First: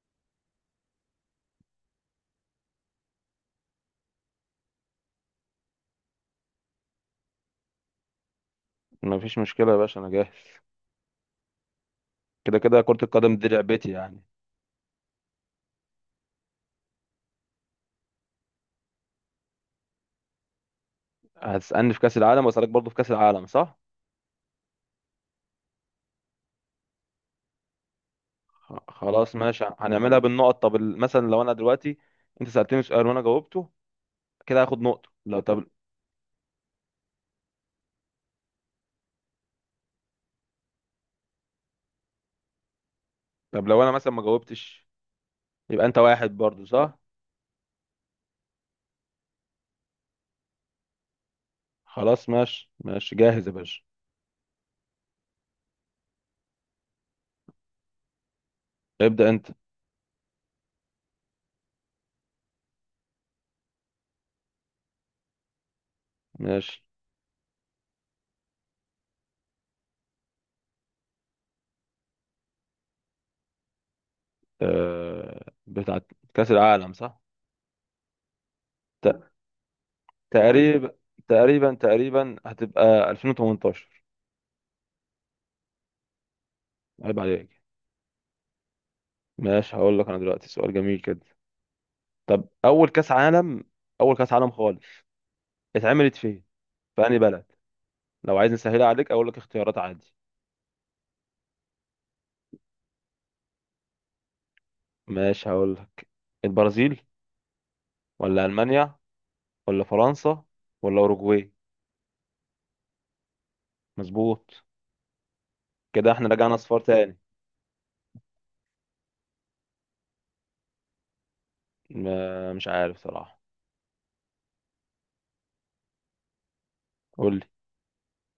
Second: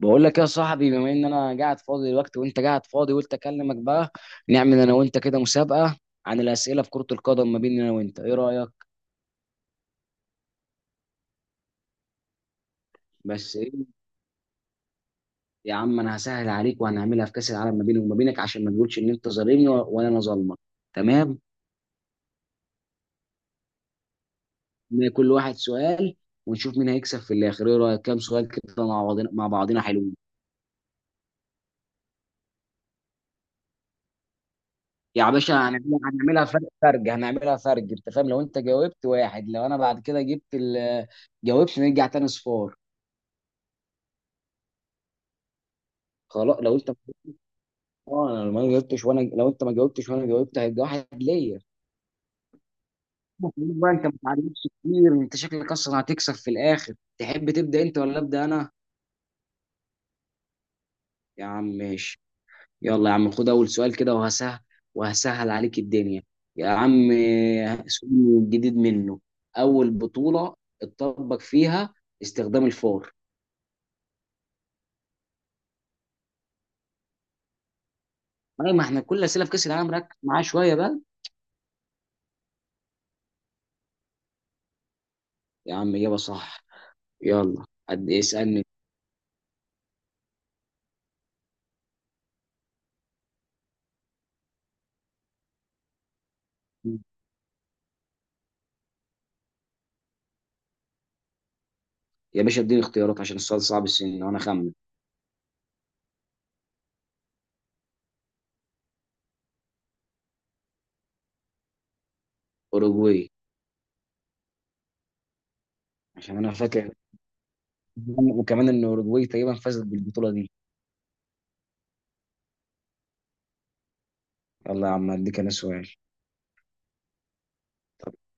بقول لك يا صاحبي، بما ان انا قاعد فاضي دلوقتي وانت قاعد فاضي، قلت اكلمك بقى. نعمل انا وانت كده مسابقه عن الاسئله في كره القدم ما بيننا انا وانت، ايه رايك؟ ما فيش مشكلة يا باشا، أنا جاهز. كده كده كرة القدم دي بس ايه؟ لعبتي يعني. يا عم انا هسهل عليك وهنعملها في كاس العالم ما بيني وما بينك، عشان ما تقولش ان انت ظالمني ولا انا ظالمك. تمام. هتسألني في كأس العالم وأسألك برضه في كأس العالم صح؟ إن كل واحد سؤال ونشوف مين هيكسب في الاخر. ايه رايك؟ كام سؤال كده مع بعضنا خلاص مع ماشي، بعضنا حلوين. هنعملها بالنقط. طب مثلا لو أنا دلوقتي أنت سألتني سؤال وأنا جاوبته، كده هاخد نقطة. يا لو باشا طب هنعملها فرق، انت فاهم؟ لو انت جاوبت واحد، لو انا بعد كده جبت جاوبت، نرجع تاني صفار. طب لو أنا مثلا ما جاوبتش يبقى أنت واحد خلاص برضه لو انت، صح؟ اه انا لو ما جاوبتش وانا، لو انت ما جاوبتش وانا جاوبت هيبقى واحد ليا. خلاص ماشي ماشي، جاهز يا بقول باشا. بقى، انت ما تعلمتش كتير، انت شكلك اصلا هتكسب في الاخر. تحب تبدا انت ولا ابدا انا؟ ابدأ أنت. يا عم ماشي. يلا يا عم خد اول سؤال كده، وهسهل عليك الدنيا. يا ماشي. عم سؤال جديد منه. اول بطوله اتطبق فيها استخدام الفار؟ بتاعت كأس العالم صح؟ اي، ما احنا ت... كل اسئله في كاس العالم، ركز معاه شويه تقريبا بقى. تقريبا تقريبا هتبقى 2018. يا عم اجابه صح. عيب عليك. يلا قد اسالني. ماشي، هقول لك أنا دلوقتي سؤال جميل كده. طب اول كاس عالم، اول كاس عالم خالص اتعملت فين؟ في انهي بلد؟ لو عايز نسهلها عليك اقول لك اختيارات عادي. يا باشا اديني اختيارات، عشان السؤال صعب السن وانا خمن. ماشي هقول لك. البرازيل، ولا المانيا، ولا فرنسا، ولا اوروجواي؟ اوروجواي. مظبوط. كده احنا عشان انا رجعنا اصفار فاكر، تاني. وكمان ان اوروجواي تقريبا فازت بالبطوله دي. مش عارف صراحة. يلا يا عم اديك انا سؤال. قول لي.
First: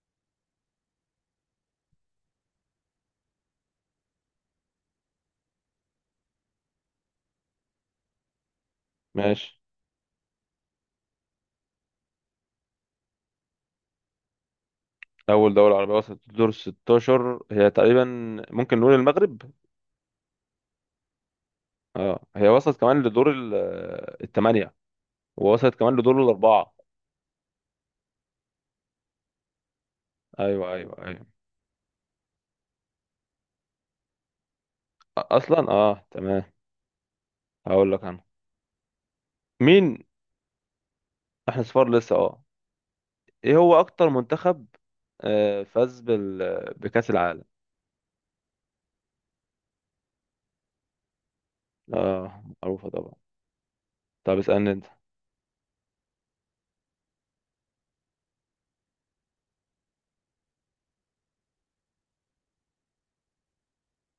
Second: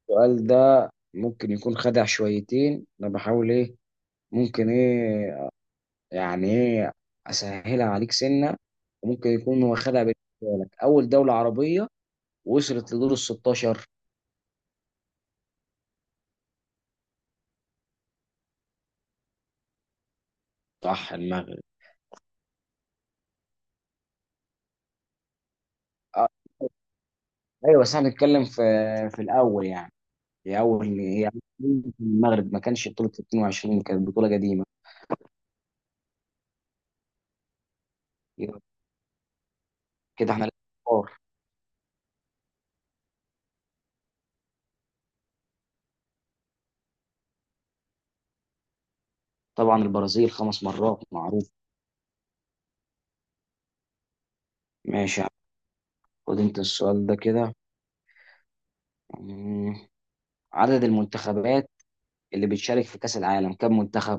السؤال ده ممكن يكون خدع شويتين، انا بحاول ايه، ممكن ايه، يعني ايه، اسهلها عليك سنه، وممكن ماشي. يكون هو خدع بالنسبه لك. اول دوله عربيه وصلت لدور ال 16؟ اول دولة عربية وصلت لدور 16 هي تقريبا ممكن نقول المغرب. صح، المغرب. اه، هي وصلت كمان لدور الثمانية، ووصلت كمان لدور أه، الاربعة. ايوه بس احنا بنتكلم في الاول يعني. ايوه ايوه هي أول ايوه. بطولة في المغرب، ما كانش بطوله 22، كانت بطوله قديمه. اصلا اه تمام. هقول لك انا. يبقى مين كده احنا. احنا؟ صفار لسه، اه. ايه هو اكتر منتخب فاز بكأس العالم؟ طبعا البرازيل خمس مرات، معروف. اه، معروفة طبعا. طب اسألني انت. ماشي، خد انت السؤال ده كده. مم. عدد المنتخبات اللي بتشارك في كأس العالم كم منتخب؟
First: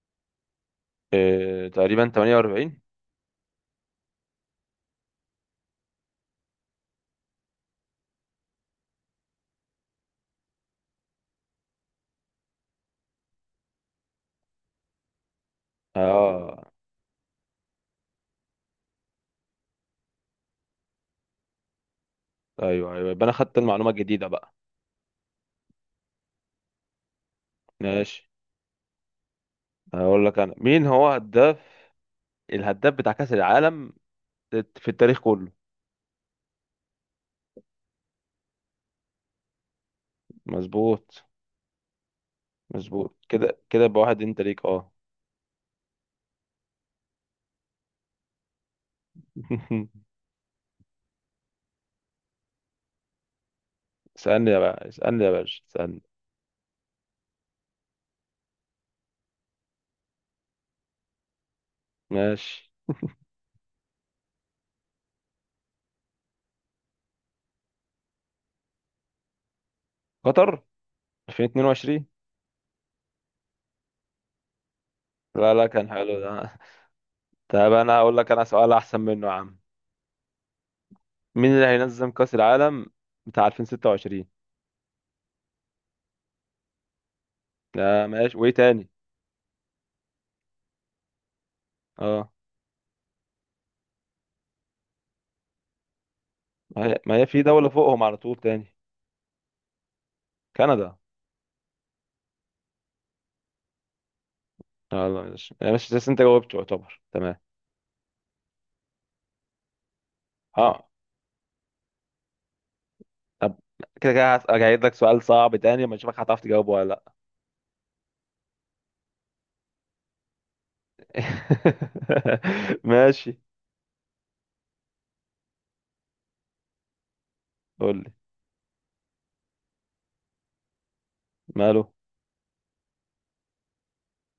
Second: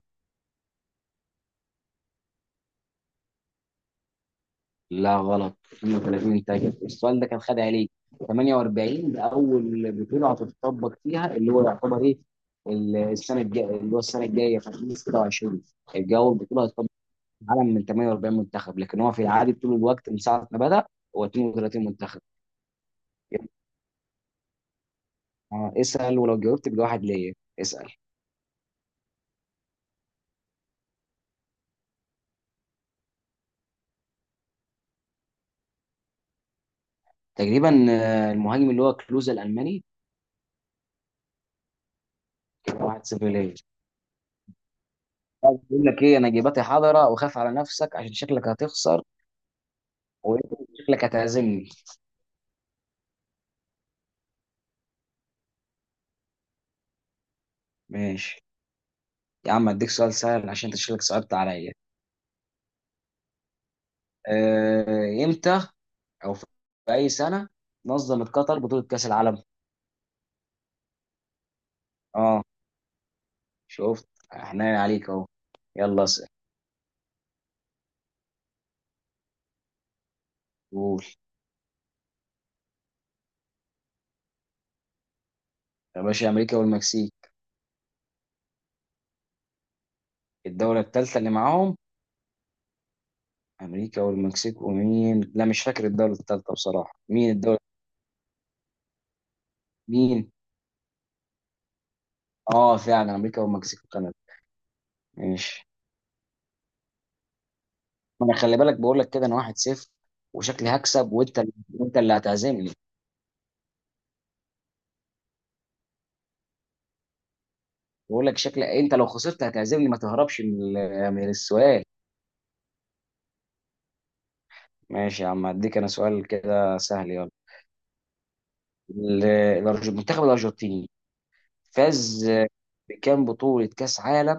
تقريبا 48. لا غلط، 32. تاجر السؤال ده كان، خد عليك. 48 ده أول بطولة هتتطبق فيها، اللي هو يعتبر إيه، السنة الجاية، اللي هو السنة الجاية في 2026 الجو البطولة اه، هتطبق في العالم من 48 منتخب، لكن هو في العادي طول الوقت من ساعة ما بدأ هو 32 منتخب. ايوه ايوه، يبقى انا يبقى خدت المعلومة الجديدة بقى. اسأل، ولو جاوبت بواحد ليا. اسأل. ماشي هقول لك انا، مين هو الهداف بتاع كأس العالم في التاريخ كله؟ تقريبا المهاجم اللي هو كلوزا الالماني. مظبوط. كده واحد مظبوط، صفر ليا. كده كده يبقى واحد انت ليك، اه. بقول لك ايه، انا جيباتي حاضره، وخاف على نفسك عشان شكلك هتخسر، وشكلك هتعزمني. اسألني يا باشا، اسألني يا باشا، اسألني. ماشي يا عم اديك سؤال سهل، عشان انت شكلك صعبت عليا. ماشي. امتى او في اي سنه نظمت قطر بطوله كاس العالم؟ قطر. 2022. اه. شفت، احنا عليك اهو. لا لا، كان يلا حلو اسال. ده. طب انا اقول لك انا سؤال احسن منه يا عم. قول. مين اللي هينظم كأس العالم بتاع 2026؟ يا باشا، امريكا والمكسيك. لا ماشي، وايه تاني؟ الدوله الثالثه اللي معاهم. اه. امريكا والمكسيك ومين؟ لا مش فاكر الدوله الثالثه ما هي بصراحه، ما هي مين في الدوله؟ دولة فوقهم على طول تاني. مين؟ كندا. اه فعلا، امريكا والمكسيك وكندا. يلا ماشي ماشي. ماشي، بس انت جاوبت يعتبر تمام. ما انا خلي بالك، بقول لك كده انا واحد صفر، وشكلي اه. هكسب، وانت اللي هتعزمني. طب كده كده هجيب لك سؤال صعب تاني اما اشوفك هتعرف تجاوبه ولا لا. بقول لك شكلي انت لو خسرت هتعزمني. ما تهربش من من السؤال. ماشي. ماشي يا عم هديك انا سؤال كده سهل، يلا. قول لي. ال- المنتخب الارجنتيني ماله؟ فاز بكام بطولة كاس عالم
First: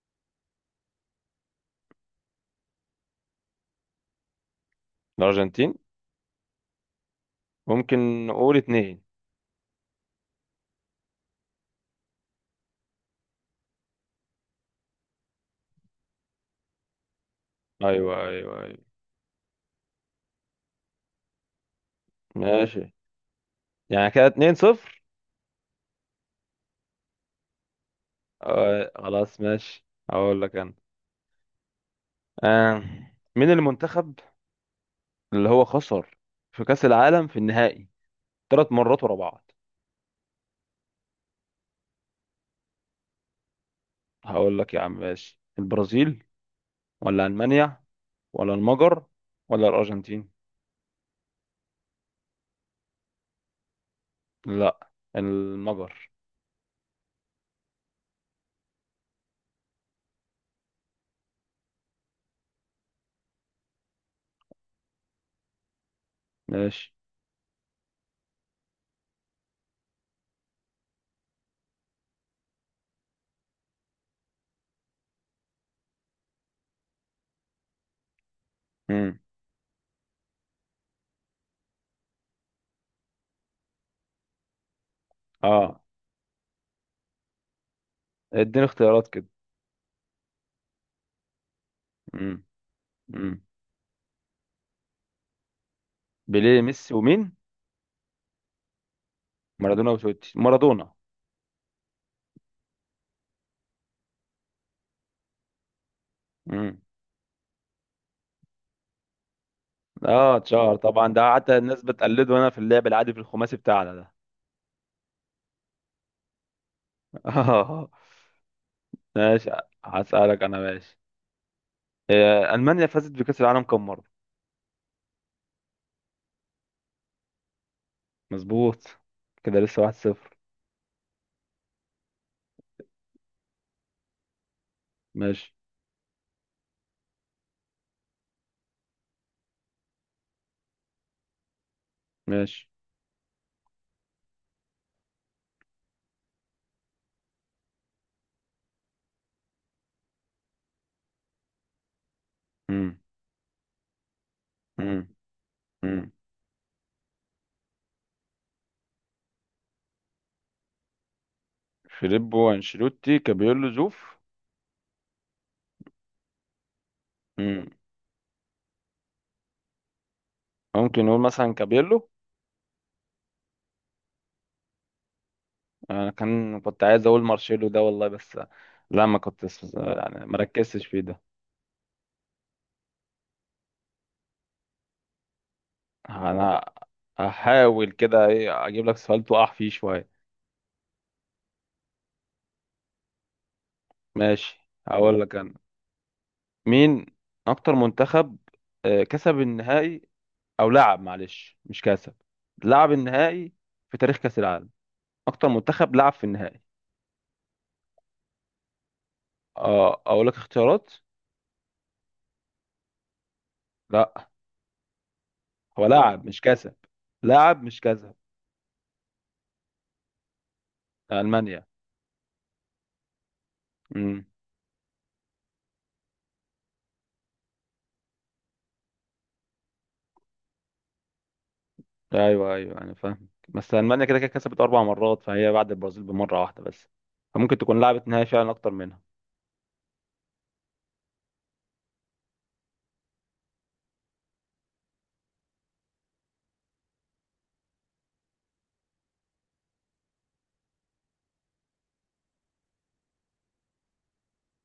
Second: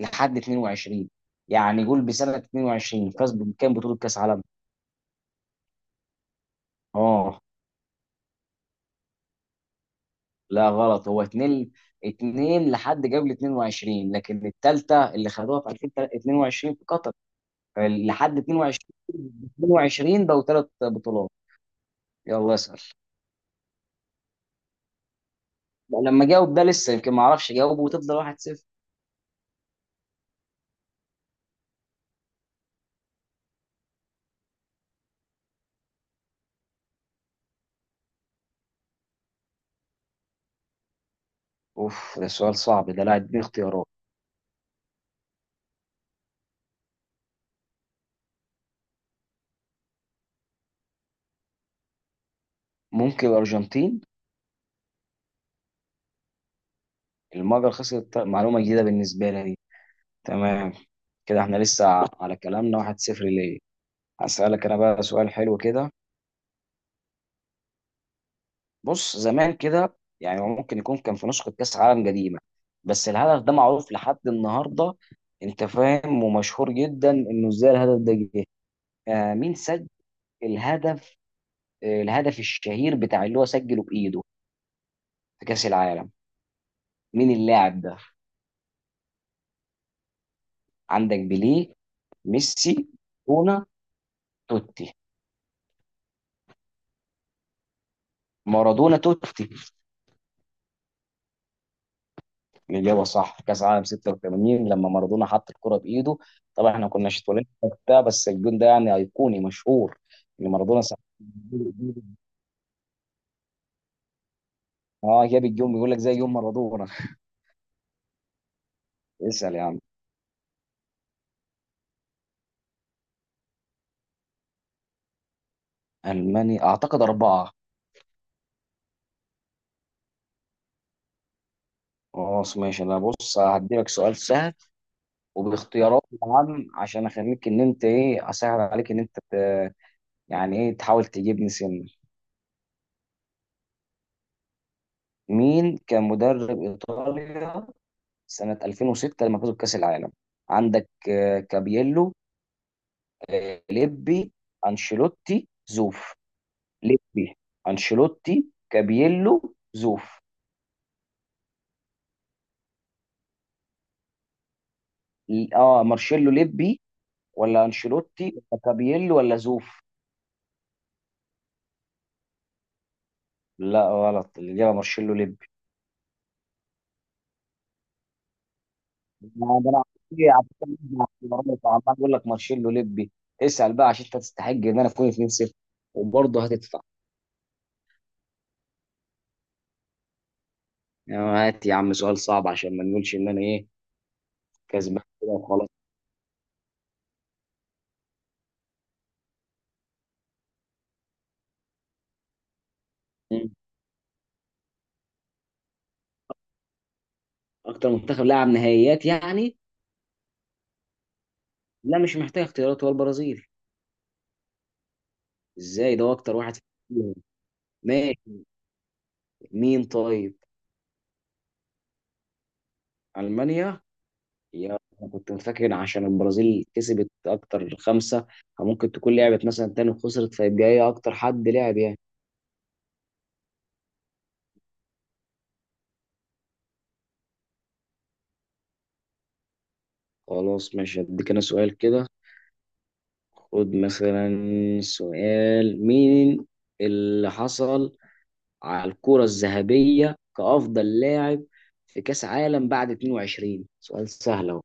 لحد 22؟ يعني قول بسنة 22 فاز بكام بطولة كاس عالم؟ الارجنتين، اه. ممكن نقول اتنين. لا غلط، هو اتنين. لحد قبل 22، لكن التالتة اللي خدوها في 2022 في قطر. ايوه لحد ايوه ايوه. 22، بقوا ثلاث بطولات. يلا اسأل. ماشي. يعني كده اتنين صفر. لا، لما جاوب ده لسه، يمكن ما اعرفش اجاوبه وتفضل 1-0. آه خلاص ماشي. هقول لك انا. آه مين المنتخب اللي هو خسر في كأس العالم في النهائي ثلاث مرات ورا بعض؟ اوف ده سؤال صعب ده، لا اديني اختيارات. هقول لك يا عم ماشي. البرازيل، ولا ألمانيا، ولا المجر، ولا الأرجنتين؟ ممكن الارجنتين. لا، المجر. المجر خسرت؟ معلومة جديدة بالنسبة لي دي. تمام. كده احنا لسه على كلامنا 1-0 ليه. هسألك انا بقى سؤال حلو كده. ماشي. بص، زمان كده، يعني هو ممكن يكون كان في نسخة كأس عالم قديمة، بس الهدف ده معروف لحد النهاردة، انت فاهم، ومشهور جدا انه ازاي الهدف ده جه. امم. آه مين سجل الهدف، آه الهدف الشهير بتاع اللي هو سجله بإيده في كأس اه، العالم؟ مين اللاعب ده؟ اديني اختيارات كده. عندك بيليه، امم. ميسي، امم. مارادونا، توتي. بيليه، ميسي، ومين؟ مارادونا توتي مارادونا وتوتي. مارادونا. الإجابة صح، كأس عالم 86 لما مارادونا حط الكرة بإيده. طبعا امم، احنا كناش اتولدنا وقتها، بس الجون ده يعني أيقوني مشهور. اه إن اتشهر مارادونا ساعتها طبعا ده، حتى الناس بتقلده هنا في اللعب العادي في الخماسي بتاعنا ده. اه جاب الجون، بيقول لك زي يوم مارادونا. اه ماشي. اسأل يا عم. هسألك انا، ماشي. ألمانيا فازت بكأس العالم كم مرة؟ ألماني أعتقد أربعة. مظبوط. كده لسه واحد صفر. خلاص ماشي. أنا بص هديلك سؤال سهل، ماشي. وباختيارات طبعا، عشان أخليك إن أنت إيه أسهل عليك، إن أنت يعني إيه، تحاول تجيبني سن. ماشي. مين كان مدرب إيطاليا سنة 2006 لما فازوا بكأس العالم؟ عندك كابيلو، مم. ليبي، مم. انشيلوتي، مم. زوف. ليبي، انشيلوتي، كابييلو، زوف. فيليبو، انشيلوتي، كابيلو، زوف. مارشيلو ليبي، ولا مم. انشيلوتي، ولا كابييلو، ولا زوف؟ ممكن نقول مثلا كابيلو. لا غلط، الاجابه مارشيلو ليبي. انا كنت عايز اقول مارشيلو ده والله، بس. لا، ما كنت. ما ده انا يعني عمال ما ركزتش فيه عمال- ده. عمال عمال اقول لك مارشيلو ليبي. اسال بقى، عشان انت تستحق ان انا اكون 2-0، وبرضه انا هتدفع. هحاول كده ايه اجيب لك سؤال تقع فيه شويه. يعني هات يا عم سؤال صعب، عشان ما نقولش ان انا ايه ماشي، كسبان هقول كده لك انا. وخلاص. مين اكتر منتخب كسب النهائي، او لعب، معلش مش كسب، لعب مم. النهائي في تاريخ كاس العالم؟ اكتر منتخب لعب في النهائي. اكتر منتخب لعب نهائيات يعني؟ اه، اقول لك اختيارات. لا مش محتاج اختيارات، هو البرازيل. لا، هو قول ازاي ده لعب اكتر مش واحد كسب. فيهم. لعب مش كسب. ماشي، مين طيب؟ المانيا. المانيا. امم. يا أنا كنت فاكر عشان البرازيل كسبت اكتر، خمسه، ممكن تكون لعبت مثلا تاني وخسرت، فيبقى هي اكتر حد لعب يعني. ايوه ايوه انا فاهم، بس المانيا كده كده كسبت اربع مرات، فهي بعد البرازيل بمره واحده بس، فممكن تكون لعبت نهائي فعلا اكتر منها. خلاص ماشي، اديك انا سؤال كده. خد مثلا سؤال، مين اللي حصل على الكرة الذهبية كأفضل لاعب في كأس عالم بعد 22؟ سؤال سهل اهو،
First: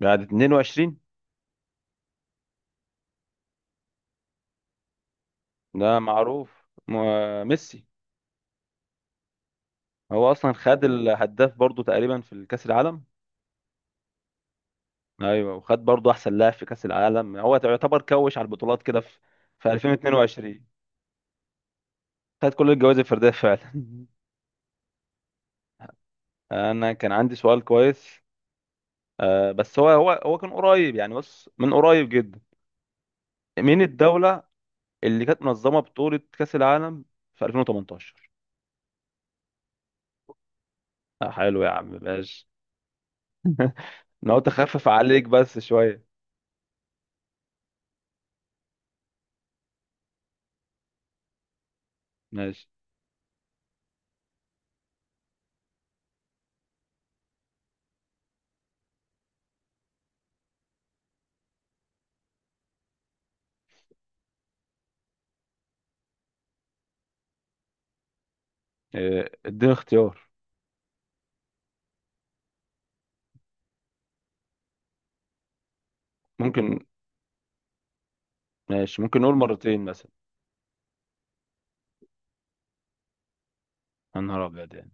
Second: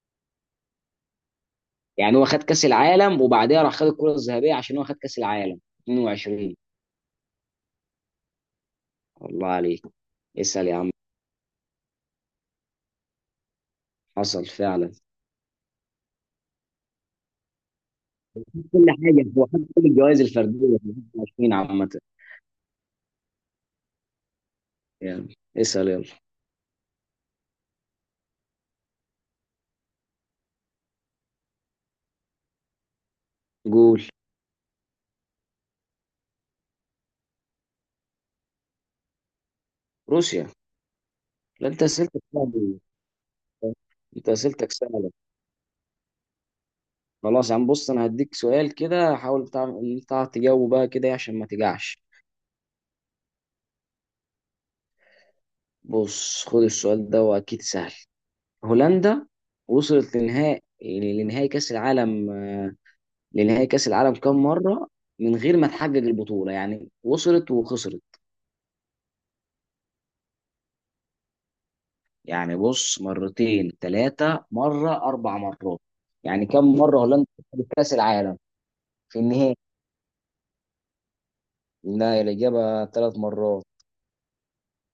بعد 22 يعني هو خد كأس العالم وبعدها راح خد الكرة الذهبية، عشان هو خد كأس العالم ده 22. معروف، ميسي. الله عليك. هو اصلا اسأل يا خد عم. الهداف برضو تقريبا في الكاس العالم. حصل فعلا. ايوه، وخد برضه احسن لاعب في كاس العالم. هو يعتبر كوش على البطولات كل كده، في حاجة، هو حتى في كل الجوائز الفردية 2022 في 2020 عامة. خد كل الجوائز الفرديه فعلا. يعني اسأل يلا. انا كان عندي سؤال كويس. بس هو كان قريب، يعني بص من قريب جدا. مين قول. الدوله اللي كانت منظمه بطوله كاس العالم في 2018؟ روسيا. آه حلو يا لا انت عم، اسئلتك ماشي. سهلة، انت انا قلت اسئلتك اخفف سهلة. عليك بس شويه. خلاص يا عم بص، انا هديك سؤال كده حاول بتاع إن بتاع تجاوبه بقى كده إيه، عشان ما تجعش. ماشي. بص خد السؤال ده واكيد سهل. هولندا وصلت لنهائي كأس العالم لنهائي كأس العالم كام مرة، من غير ما تحقق البطولة؟ يعني وصلت وخسرت. اديني اختيار. يعني بص، مرتين، ثلاثة مرة، أربع مرات، يعني كم ممكن. مرة هولندا خدت كأس العالم ماشي، في ممكن نقول النهائي؟ مرتين مثلا. لا الإجابة ثلاث مرات. يا نهار ابيض، يعني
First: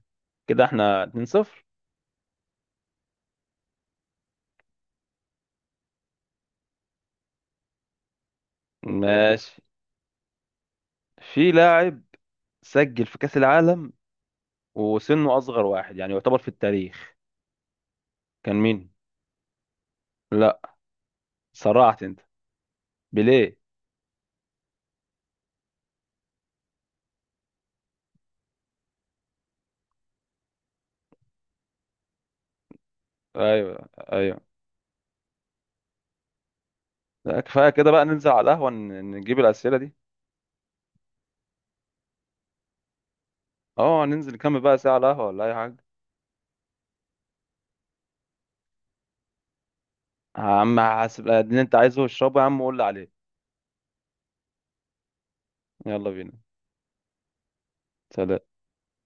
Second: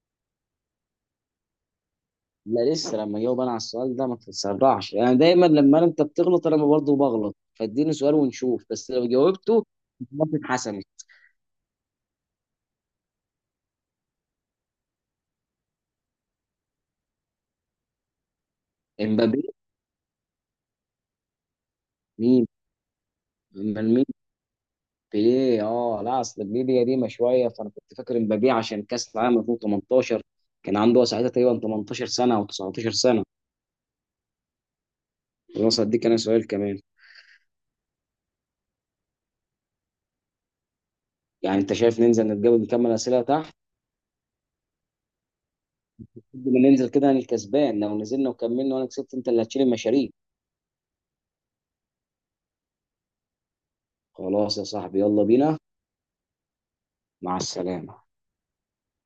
كده احنا 2-0. لا لسه، لما جاوب أنا على السؤال ده ما تتسرعش. يعني دايما لما أنت بتغلط أنا برضه بغلط، فاديني سؤال ونشوف، بس لو ماشي. جاوبته خلاص اتحسمت. في لاعب سجل في كأس العالم وسنه أصغر واحد يعني يعتبر في التاريخ، كان مين؟ امبابي. لا، سرعت أنت. مين؟ بيليه. من مين؟ بيليه؟ اه لا، اصل بيليه قديمه شويه، فانا كنت فاكر امبابي عشان كاس العالم 2018 كان عنده ساعتها تقريبا 18 سنه او 19 سنه. أيوه أيوه. الوسط دي كان سؤال كمان. لا كفاية كده بقى، ننزل على القهوة نجيب الأسئلة دي. يعني انت شايف ننزل نتقابل نكمل اسئله تحت؟ أه، ننزل نكمل بقى ساعة على القهوة ولا أي حاجة. لما ننزل كده، انا الكسبان، لو نزلنا وكملنا وانا كسبت انت اللي هتشيل المشاريع. يا عم حاسب اللي أنت عايزه اشربه يا عم، وقول لي عليه. خلاص يا صاحبي يلا بينا. يلا بينا. مع السلامه. سلام.